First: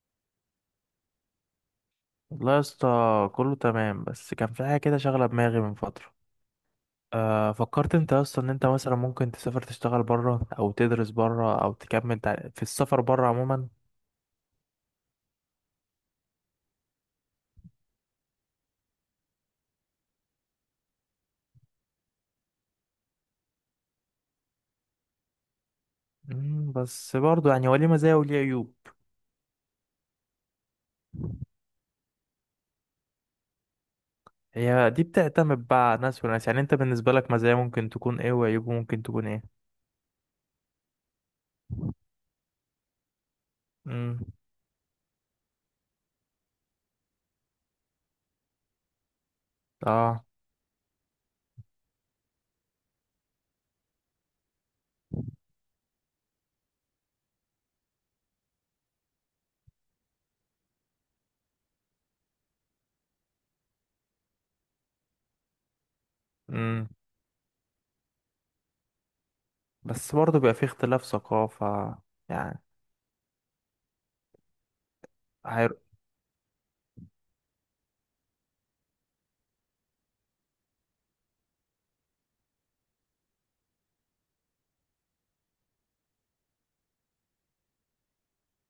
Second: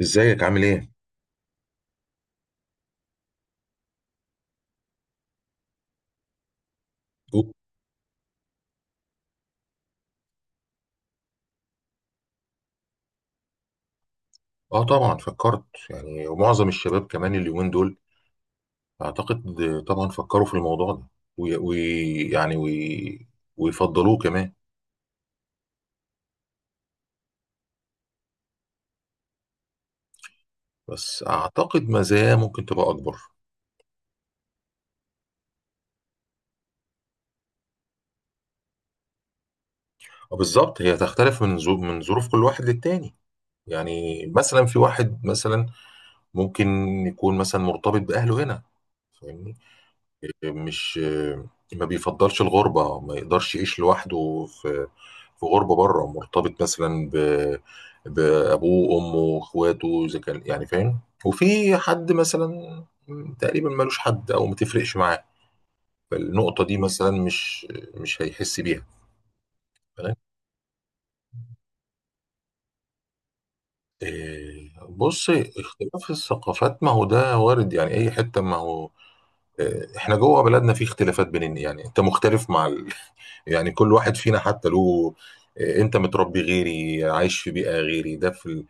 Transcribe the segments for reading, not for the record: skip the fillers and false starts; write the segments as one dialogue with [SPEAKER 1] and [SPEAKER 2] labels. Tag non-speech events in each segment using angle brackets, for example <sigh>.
[SPEAKER 1] ازيك عامل ايه؟
[SPEAKER 2] والله يا اسطى، كله تمام. بس كان في حاجة كده شاغلة دماغي من فترة.
[SPEAKER 1] أوه.
[SPEAKER 2] أه فكرت انت اصلا ان انت مثلا ممكن تسافر، تشتغل بره او تدرس بره او تكمل في السفر بره عموما؟
[SPEAKER 1] اه، طبعا فكرت. يعني ومعظم الشباب كمان اليومين دول، اعتقد، طبعا فكروا في الموضوع ده، ويعني وي يعني وي ويفضلوه كمان.
[SPEAKER 2] بس برضه يعني هو ليه مزايا وليه عيوب.
[SPEAKER 1] بس اعتقد مزاياه ممكن تبقى اكبر.
[SPEAKER 2] هي دي بتعتمد بقى على ناس وناس، يعني انت بالنسبة لك مزايا ممكن تكون ايه وعيوب ممكن تكون ايه؟
[SPEAKER 1] آه، بالظبط، هي تختلف من ظروف كل واحد للتاني.
[SPEAKER 2] مم.
[SPEAKER 1] يعني مثلا في واحد، مثلا ممكن يكون مثلا مرتبط باهله هنا، فاهمني؟
[SPEAKER 2] اه.
[SPEAKER 1] مش ما بيفضلش الغربة، ما يقدرش يعيش لوحده في غربة بره، مرتبط مثلا بأبوه وأمه وإخواته، إذا كان، يعني فاهم. وفي حد مثلا تقريبا ملوش حد أو ما تفرقش معاه، فالنقطة دي
[SPEAKER 2] مم.
[SPEAKER 1] مثلا مش هيحس بيها،
[SPEAKER 2] بس
[SPEAKER 1] فاهم.
[SPEAKER 2] برضه بيبقى في اختلاف ثقافة يعني.
[SPEAKER 1] إيه، بص،
[SPEAKER 2] هير...
[SPEAKER 1] اختلاف الثقافات ما هو ده وارد يعني، أي حتة، ما هو آه، احنا جوه بلدنا في اختلافات بيننا، يعني انت مختلف مع ال... <laughs> يعني كل واحد فينا حتى له آه، انت متربي غيري، عايش في بيئة غيري، ده في ال...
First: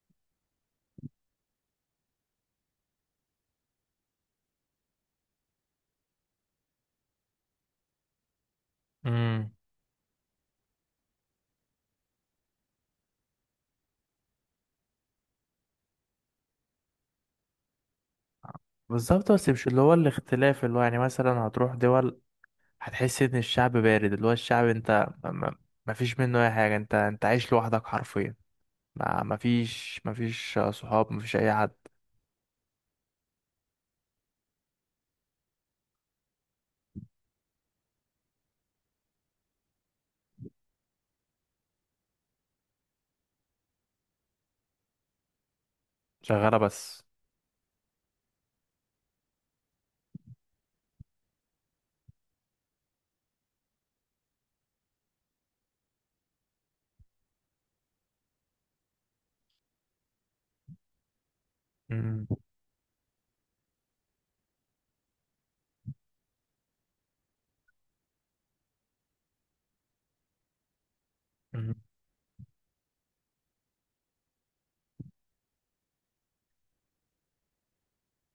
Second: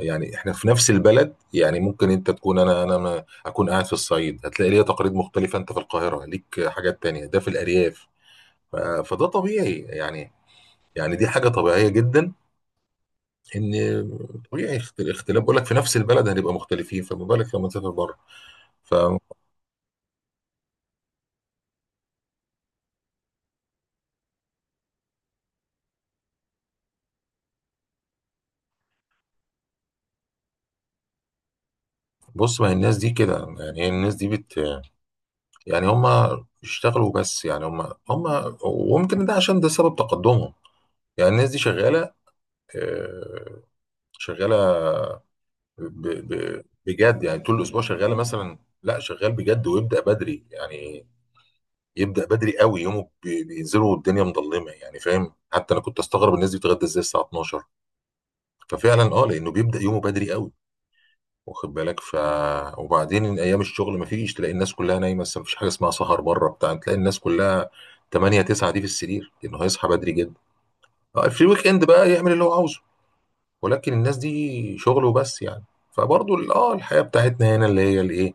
[SPEAKER 1] يعني احنا في نفس البلد، يعني ممكن انت تكون، انا ما اكون قاعد في الصعيد هتلاقي ليا تقاليد مختلفة، انت في القاهرة ليك حاجات تانية، ده في الارياف. ف... فده
[SPEAKER 2] مم.
[SPEAKER 1] طبيعي يعني، يعني دي حاجة طبيعية جدا، ان، طبيعي اختلاف، بقول لك في نفس البلد هنبقى مختلفين، فما بالك لما تسافر بره. فبص،
[SPEAKER 2] بالظبط، بس مش اللي هو الاختلاف، اللي هو يعني مثلا هتروح دول هتحس ان الشعب بارد، اللي هو الشعب انت ما، ما فيش منه اي حاجه، انت عايش لوحدك حرفيا. ما فيش، ما فيش صحاب، ما فيش اي حد،
[SPEAKER 1] ما هي الناس دي كده، يعني هي الناس دي بت، يعني هم اشتغلوا بس، يعني هم وممكن ده عشان ده سبب تقدمهم. يعني الناس دي شغالة آه، شغالة
[SPEAKER 2] شغاله بس.
[SPEAKER 1] بجد، يعني طول الأسبوع شغالة مثلا، لا شغال بجد ويبدأ بدري يعني، يبدأ بدري قوي يومه بينزلوا والدنيا مظلمة، يعني فاهم، حتى أنا كنت أستغرب الناس دي بتتغدى إزاي الساعة 12. ففعلا أه، لأنه بيبدأ يومه بدري قوي، واخد بالك؟ ف،
[SPEAKER 2] امم.
[SPEAKER 1] وبعدين ايام الشغل ما فيش، تلاقي الناس كلها نايمه، بس ما فيش حاجه اسمها سهر بره بتاع، تلاقي الناس كلها 8 9 دي في السرير لانه هيصحى بدري جدا. آه، في الويك
[SPEAKER 2] أمم.
[SPEAKER 1] اند بقى يعمل اللي هو عاوزه، ولكن الناس دي شغل وبس يعني. فبرضه الحياه بتاعتنا هنا اللي هي الايه،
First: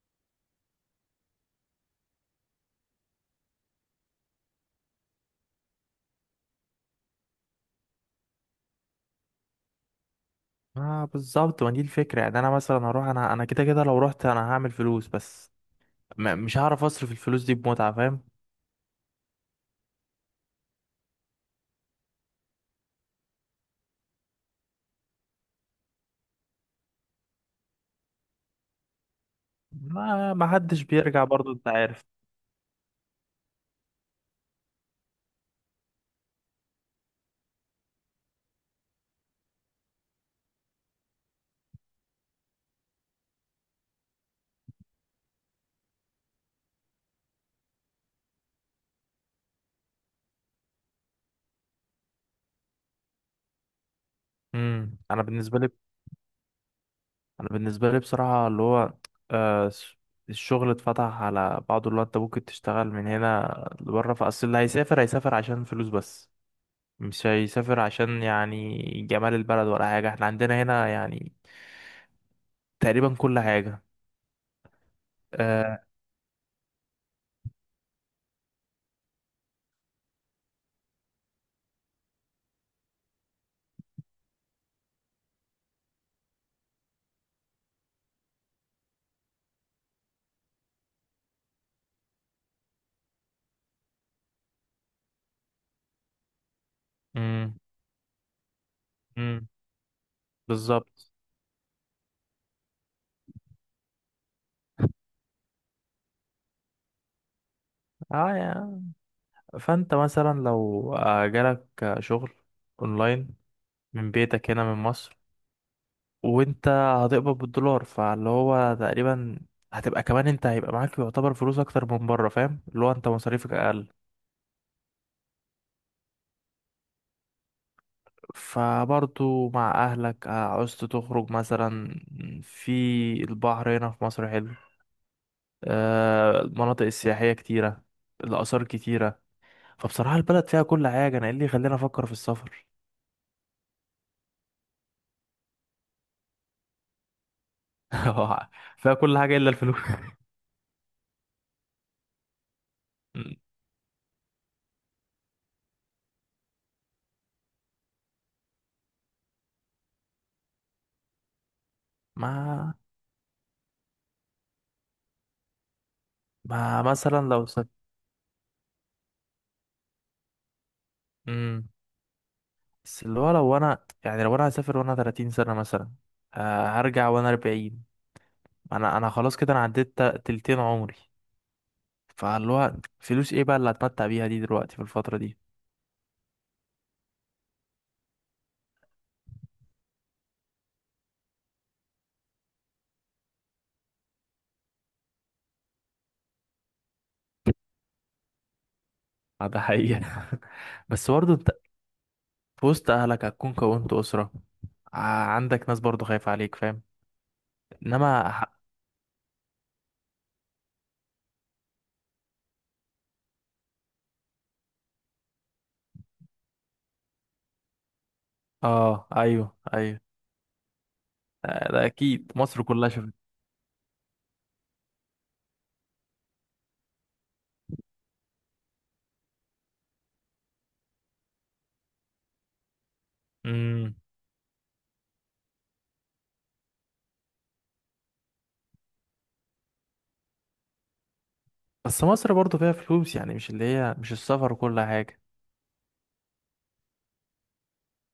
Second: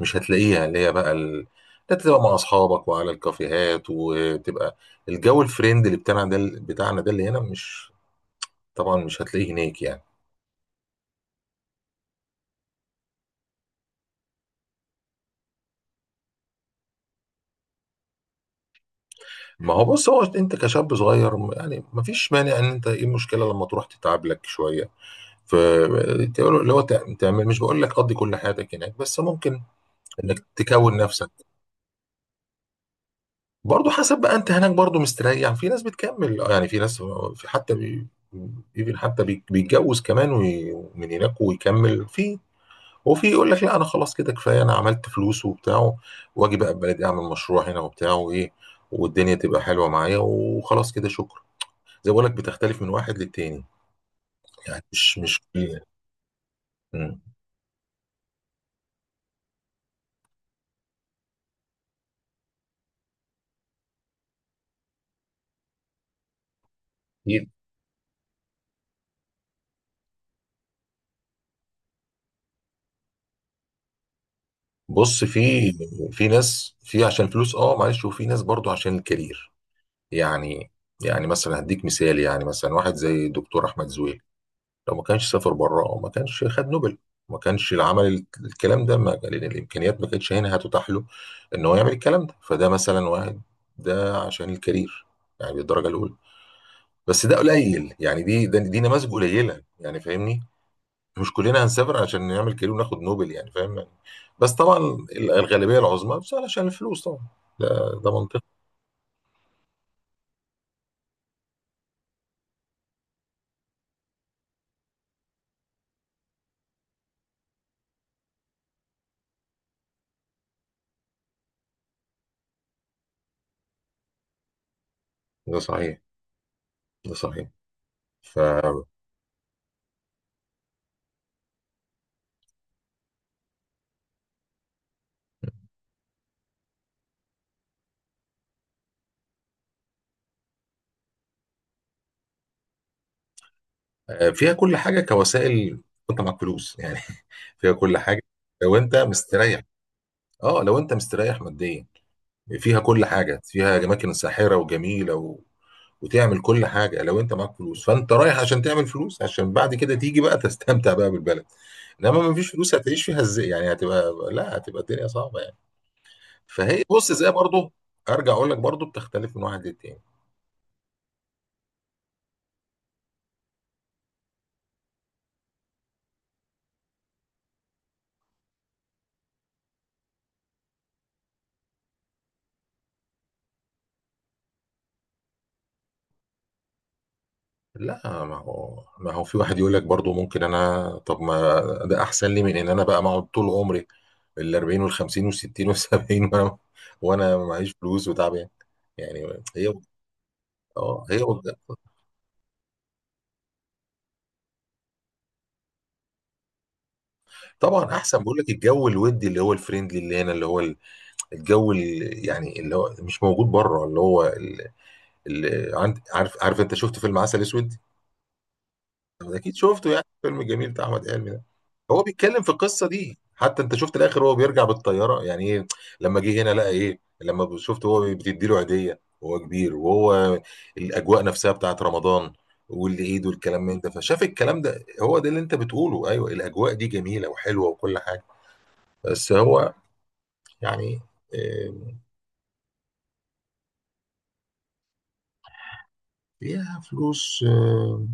[SPEAKER 1] مش هتلاقيها، اللي هي بقى ال... لا، تبقى مع اصحابك وعلى الكافيهات، وتبقى الجو الفريند اللي بتاعنا ده بتاعنا ده اللي هنا، مش، طبعا مش هتلاقيه هناك يعني.
[SPEAKER 2] اه بالظبط، ما دي الفكره. يعني انا مثلا هروح، انا كده كده لو رحت انا هعمل فلوس بس، ما مش هعرف اصرف الفلوس دي بمتعه، فاهم؟
[SPEAKER 1] ما هو بص، هو انت كشاب صغير يعني ما فيش مانع ان انت، ايه المشكله لما تروح تتعب لك شويه، ف تعمل، مش بقول لك قضي كل حياتك هناك، بس ممكن
[SPEAKER 2] ما
[SPEAKER 1] انك
[SPEAKER 2] ما حدش
[SPEAKER 1] تكون
[SPEAKER 2] بيرجع
[SPEAKER 1] نفسك،
[SPEAKER 2] برضو، انت عارف.
[SPEAKER 1] برضو حسب بقى، انت هناك برضو مستريح، في ناس بتكمل آه، يعني في ناس، في حتى بي even حتى بيتجوز كمان من هناك ويكمل في، وفي يقول لك لا انا خلاص كده كفايه، انا عملت فلوس وبتاع، واجي بقى بلدي اعمل مشروع هنا وبتاع وايه، والدنيا تبقى حلوه معايا وخلاص كده شكرا. زي بقول لك، بتختلف من واحد للتاني، يعني مش
[SPEAKER 2] انا
[SPEAKER 1] مش
[SPEAKER 2] بالنسبه لي،
[SPEAKER 1] مم.
[SPEAKER 2] انا بالنسبه لي بصراحه اللي هو آه س- الشغل اتفتح على بعضه. اللي هو انت ممكن تشتغل من هنا لبره، فاصل اللي هيسافر هيسافر عشان فلوس بس، مش
[SPEAKER 1] أكيد.
[SPEAKER 2] هيسافر عشان يعني جمال البلد ولا حاجه. احنا عندنا هنا يعني تقريبا كل حاجه.
[SPEAKER 1] بص في،
[SPEAKER 2] آه.
[SPEAKER 1] في ناس في عشان فلوس اه، معلش، وفي ناس برضو عشان الكارير يعني. يعني مثلا هديك مثال، يعني مثلا واحد زي دكتور احمد زويل، لو ما كانش سافر بره ما كانش خد نوبل، ما كانش العمل الكلام ده، ما لأن الامكانيات ما كانتش هنا هتتاح له ان هو يعمل الكلام ده، فده مثلا واحد، ده عشان الكارير يعني بالدرجه الاولى. بس ده
[SPEAKER 2] امم.
[SPEAKER 1] قليل يعني، دي دي نماذج
[SPEAKER 2] امم.
[SPEAKER 1] قليله، يعني فاهمني.
[SPEAKER 2] بالظبط.
[SPEAKER 1] مش كلنا هنسافر عشان نعمل كارير وناخد نوبل، يعني فاهم يعني؟ بس طبعا الغالبيه العظمى بس علشان الفلوس طبعا. ده ده
[SPEAKER 2] اه
[SPEAKER 1] منطقي.
[SPEAKER 2] يا، فانت مثلا لو جالك شغل اونلاين من بيتك هنا من مصر، وانت هتقبض بالدولار، فاللي هو تقريبا هتبقى كمان، انت هيبقى معاك يعتبر فلوس اكتر من بره، فاهم؟ اللي هو انت مصاريفك اقل.
[SPEAKER 1] ده صحيح، ده صحيح، ففيها
[SPEAKER 2] فبرضو مع اهلك عاوزت تخرج مثلا، في البحر هنا في مصر حلو، المناطق السياحية كتيرة، الآثار كتيرة. فبصراحة البلد فيها كل حاجة، أنا إيه اللي يخليني أفكر في السفر؟
[SPEAKER 1] كل حاجه كوسائل، وانت معاك فلوس يعني. <laughs> فيها كل حاجه،
[SPEAKER 2] <laughs>
[SPEAKER 1] لو
[SPEAKER 2] فيها
[SPEAKER 1] انت
[SPEAKER 2] كل حاجة إلا
[SPEAKER 1] مستريح،
[SPEAKER 2] الفلوس.
[SPEAKER 1] اه لو انت مستريح ماديا، فيها كل حاجه،
[SPEAKER 2] <laughs>
[SPEAKER 1] فيها اماكن ساحره وجميله و... وتعمل كل حاجه لو انت معاك فلوس. فانت رايح عشان تعمل فلوس، عشان بعد كده تيجي بقى تستمتع بقى بالبلد، انما ما فيش
[SPEAKER 2] ما
[SPEAKER 1] فلوس هتعيش فيها ازاي يعني؟ هتبقى، لا هتبقى الدنيا صعبه يعني.
[SPEAKER 2] ما
[SPEAKER 1] فهي بص،
[SPEAKER 2] مثلا
[SPEAKER 1] زي
[SPEAKER 2] لو سافرت،
[SPEAKER 1] برضه، ارجع اقول لك برضه بتختلف من واحد للتاني.
[SPEAKER 2] بس اللي هو لو انا، يعني لو انا هسافر وانا 30 سنة مثلا، هرجع وانا 40. انا خلاص كده، انا عديت تلتين عمري. فاللي هو فلوس ايه بقى اللي هتمتع بيها دي دلوقتي في الفترة دي؟
[SPEAKER 1] لا ما هو في واحد يقول لك برضه، ممكن انا طب، ما ده احسن لي من ان انا بقى اقعد طول عمري ال 40 وال 50 وال 60 وال 70، وانا، وانا معيش فلوس وتعبان يعني. يعني
[SPEAKER 2] ده
[SPEAKER 1] هي
[SPEAKER 2] حقيقة. <laughs>
[SPEAKER 1] اه،
[SPEAKER 2] بس
[SPEAKER 1] هي
[SPEAKER 2] برضه انت في وسط اهلك، هتكون كونت اسرة، ع- عندك ناس برضه خايفة عليك، فاهم؟
[SPEAKER 1] طبعا. احسن،
[SPEAKER 2] انما
[SPEAKER 1] بقول
[SPEAKER 2] ح-
[SPEAKER 1] لك الجو الودي اللي هو الفريندلي اللي هنا، اللي هو الجو اللي، يعني اللي هو مش موجود بره، اللي هو عارف انت شفت فيلم عسل اسود؟
[SPEAKER 2] اه،
[SPEAKER 1] اكيد
[SPEAKER 2] ايوه
[SPEAKER 1] شفته،
[SPEAKER 2] ايوه.
[SPEAKER 1] يعني الفيلم الجميل بتاع احمد حلمي ده.
[SPEAKER 2] ده
[SPEAKER 1] هو
[SPEAKER 2] اكيد
[SPEAKER 1] بيتكلم في
[SPEAKER 2] مصر
[SPEAKER 1] القصه
[SPEAKER 2] كلها شفت.
[SPEAKER 1] دي، حتى انت شفت الاخر، هو بيرجع بالطياره يعني ايه، لما جه هنا لقى ايه، لما شفت هو بتدي له هديه وهو كبير، وهو الاجواء نفسها بتاعت رمضان والعيد والكلام من ده،
[SPEAKER 2] امم.
[SPEAKER 1] فشاف الكلام ده، هو ده اللي انت بتقوله، ايوه، الاجواء دي جميله وحلوه وكل حاجه. بس هو يعني آه،
[SPEAKER 2] بس مصر برضه فيها فلوس يعني، مش اللي هي مش السفر وكل حاجة.
[SPEAKER 1] فيها فلوس آه،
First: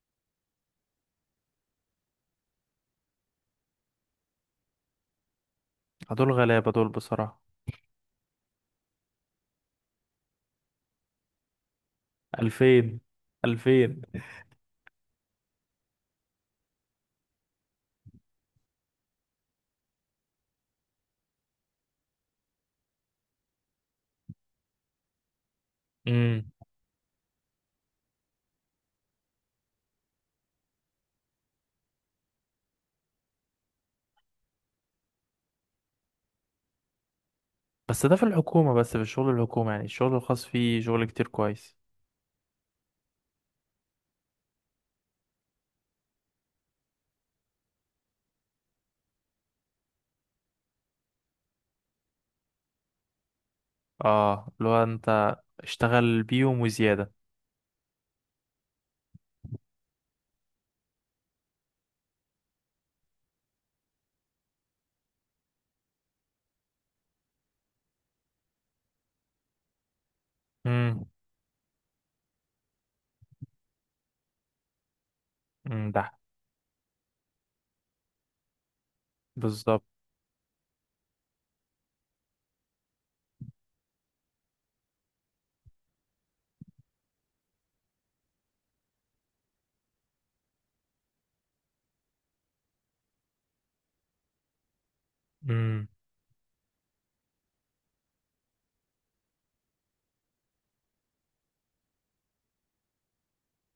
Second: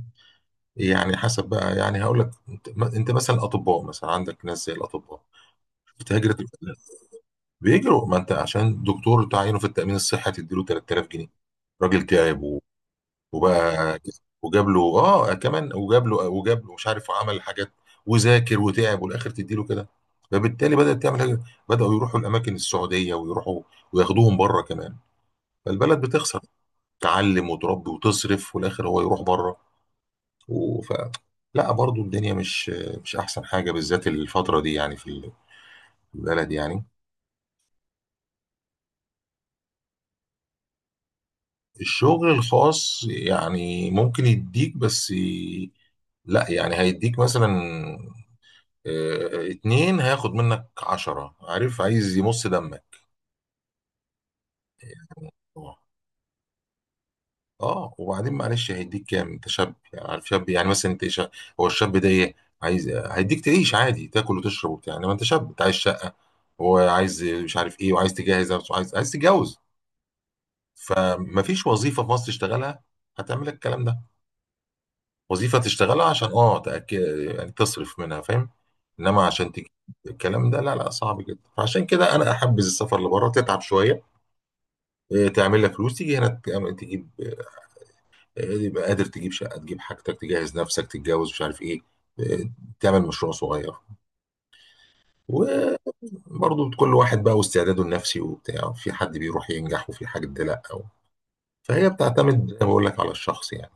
[SPEAKER 1] يعني حسب بقى. يعني هقول لك انت، انت مثلا الاطباء مثلا، عندك ناس زي الاطباء بتهاجر،
[SPEAKER 2] دول غلابة دول بصراحة.
[SPEAKER 1] بيجروا، ما انت عشان دكتور تعينه في التأمين الصحي تديله 3000 جنيه، راجل تعب و،
[SPEAKER 2] 2000.
[SPEAKER 1] وبقى
[SPEAKER 2] 2000.
[SPEAKER 1] وجاب له اه كمان، وجاب له مش عارف، وعمل حاجات وذاكر وتعب والاخر تديله كده. فبالتالي بدأت تعمل حاجة، بدأوا يروحوا الأماكن السعودية ويروحوا وياخدوهم بره كمان، فالبلد بتخسر،
[SPEAKER 2] امم.
[SPEAKER 1] تعلم وتربي وتصرف والآخر هو يروح بره. وف... لا برضو الدنيا مش أحسن حاجة بالذات الفترة دي يعني، في البلد يعني.
[SPEAKER 2] بس ده في الحكومة، بس في الشغل الحكومي، يعني الشغل الخاص فيه شغل كتير كويس.
[SPEAKER 1] الشغل الخاص يعني ممكن يديك بس لا يعني هيديك مثلا آه، اتنين هياخد منك عشرة، عارف، عايز يمص دمك.
[SPEAKER 2] اه اللي هو انت اشتغل بيهم وزيادة.
[SPEAKER 1] اه، وبعدين معلش، هيديك كام؟ انت شاب يعني، عارف شاب يعني، مثلا انت شا... هو الشاب ده ايه عايز؟ هيديك تعيش عادي، تاكل وتشرب وبتاع، انما انت شاب، انت عايز شقة، وعايز مش عارف ايه، وعايز تجهز نفسك، وعايز تتجوز.
[SPEAKER 2] امم.
[SPEAKER 1] فمفيش وظيفة في مصر تشتغلها هتعمل لك الكلام ده. وظيفة
[SPEAKER 2] امم.
[SPEAKER 1] تشتغلها
[SPEAKER 2] ده
[SPEAKER 1] عشان اه تأكد، يعني تصرف منها فاهم، انما عشان تجيب
[SPEAKER 2] بالظبط.
[SPEAKER 1] الكلام ده لا، صعب جدا. فعشان كده انا احبذ السفر لبره، تتعب شويه إيه، تعمل لك فلوس، تيجي هنا تجيب إيه، يبقى قادر تجيب شقه، تجيب حاجتك، تجهز نفسك، تتجوز، مش عارف ايه إيه، تعمل مشروع صغير.
[SPEAKER 2] امم.
[SPEAKER 1] وبرضه كل واحد بقى واستعداده النفسي وبتاع، في حد بيروح ينجح، وفي حد لا أو. فهي بتعتمد زي ما بقول لك على الشخص، يعني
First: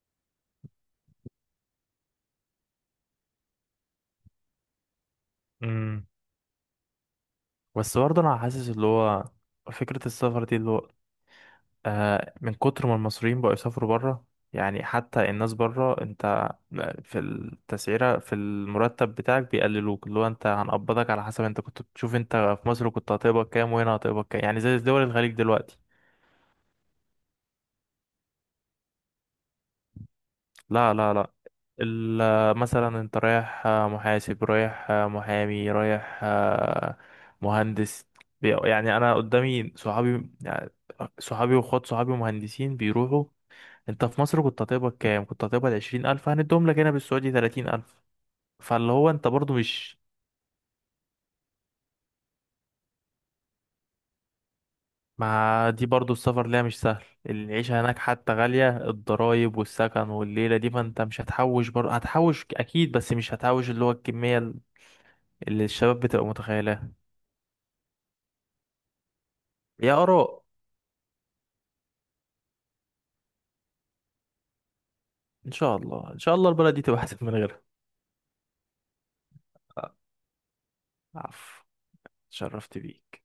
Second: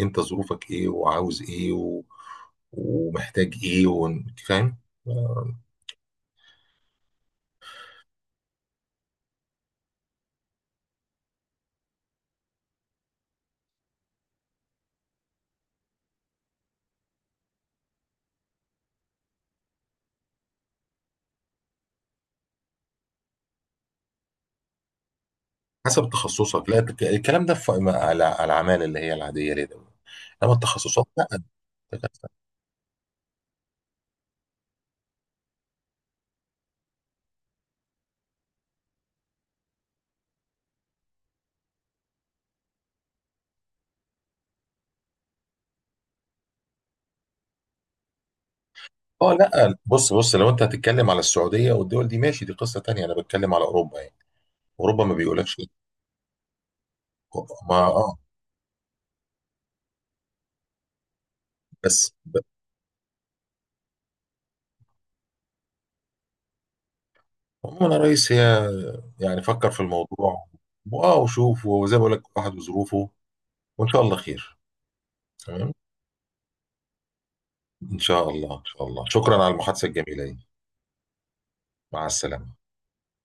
[SPEAKER 1] انت ظروفك ايه؟ وعاوز ايه و... ومحتاج ايه و... فاهم.
[SPEAKER 2] امم. بس برضه انا حاسس اللي هو فكرة السفر دي اللي هو من كتر ما المصريين بقوا يسافروا بره، يعني حتى الناس بره، انت في التسعيرة، في المرتب بتاعك بيقللوك، اللي هو انت هنقبضك على حسب انت كنت بتشوف، انت في مصر كنت هتقبض كام وهنا هتقبض كام، يعني زي دول الخليج دلوقتي.
[SPEAKER 1] حسب تخصصك، لا الكلام ده في على العمال اللي هي العاديه، ليه ده، انما
[SPEAKER 2] لا
[SPEAKER 1] التخصصات
[SPEAKER 2] لا
[SPEAKER 1] لا.
[SPEAKER 2] لا، مثلا انت رايح، محاسب رايح، محامي رايح، مهندس. يعني انا قدامي صحابي يعني، صحابي واخوات صحابي مهندسين بيروحوا. انت في مصر كنت هتقبض كام؟ كنت هتقبض 20 الف، هنديهم لك هنا بالسعودي 30 الف. فاللي هو انت
[SPEAKER 1] اه
[SPEAKER 2] برضو
[SPEAKER 1] لا،
[SPEAKER 2] مش،
[SPEAKER 1] بص، لو انت هتتكلم على السعوديه والدول دي ماشي، دي قصه تانية، انا بتكلم على اوروبا يعني. اوروبا ما بيقولكش.
[SPEAKER 2] ما دي برضو السفر ليها مش سهل.
[SPEAKER 1] ما
[SPEAKER 2] العيشة هناك
[SPEAKER 1] اه،
[SPEAKER 2] حتى غالية، الضرايب والسكن والليلة دي، فانت مش هتحوش برضو،
[SPEAKER 1] بس ب-،
[SPEAKER 2] هتحوش اكيد، بس مش هتحوش اللي هو الكمية اللي الشباب بتبقى متخيلها.
[SPEAKER 1] عموما يا ريس هي، يعني فكر في
[SPEAKER 2] يا آراء،
[SPEAKER 1] الموضوع، واه وشوف، وزي ما بقول لك، واحد وظروفه، وان شاء الله خير.
[SPEAKER 2] ان
[SPEAKER 1] تمام.
[SPEAKER 2] شاء الله، ان شاء الله البلد دي تبقى احسن من غيرها.
[SPEAKER 1] إن شاء الله إن شاء الله. شكرا على المحادثة الجميلة دي.
[SPEAKER 2] <laughs> عفو،
[SPEAKER 1] مع السلامة.
[SPEAKER 2] شرفت بيك.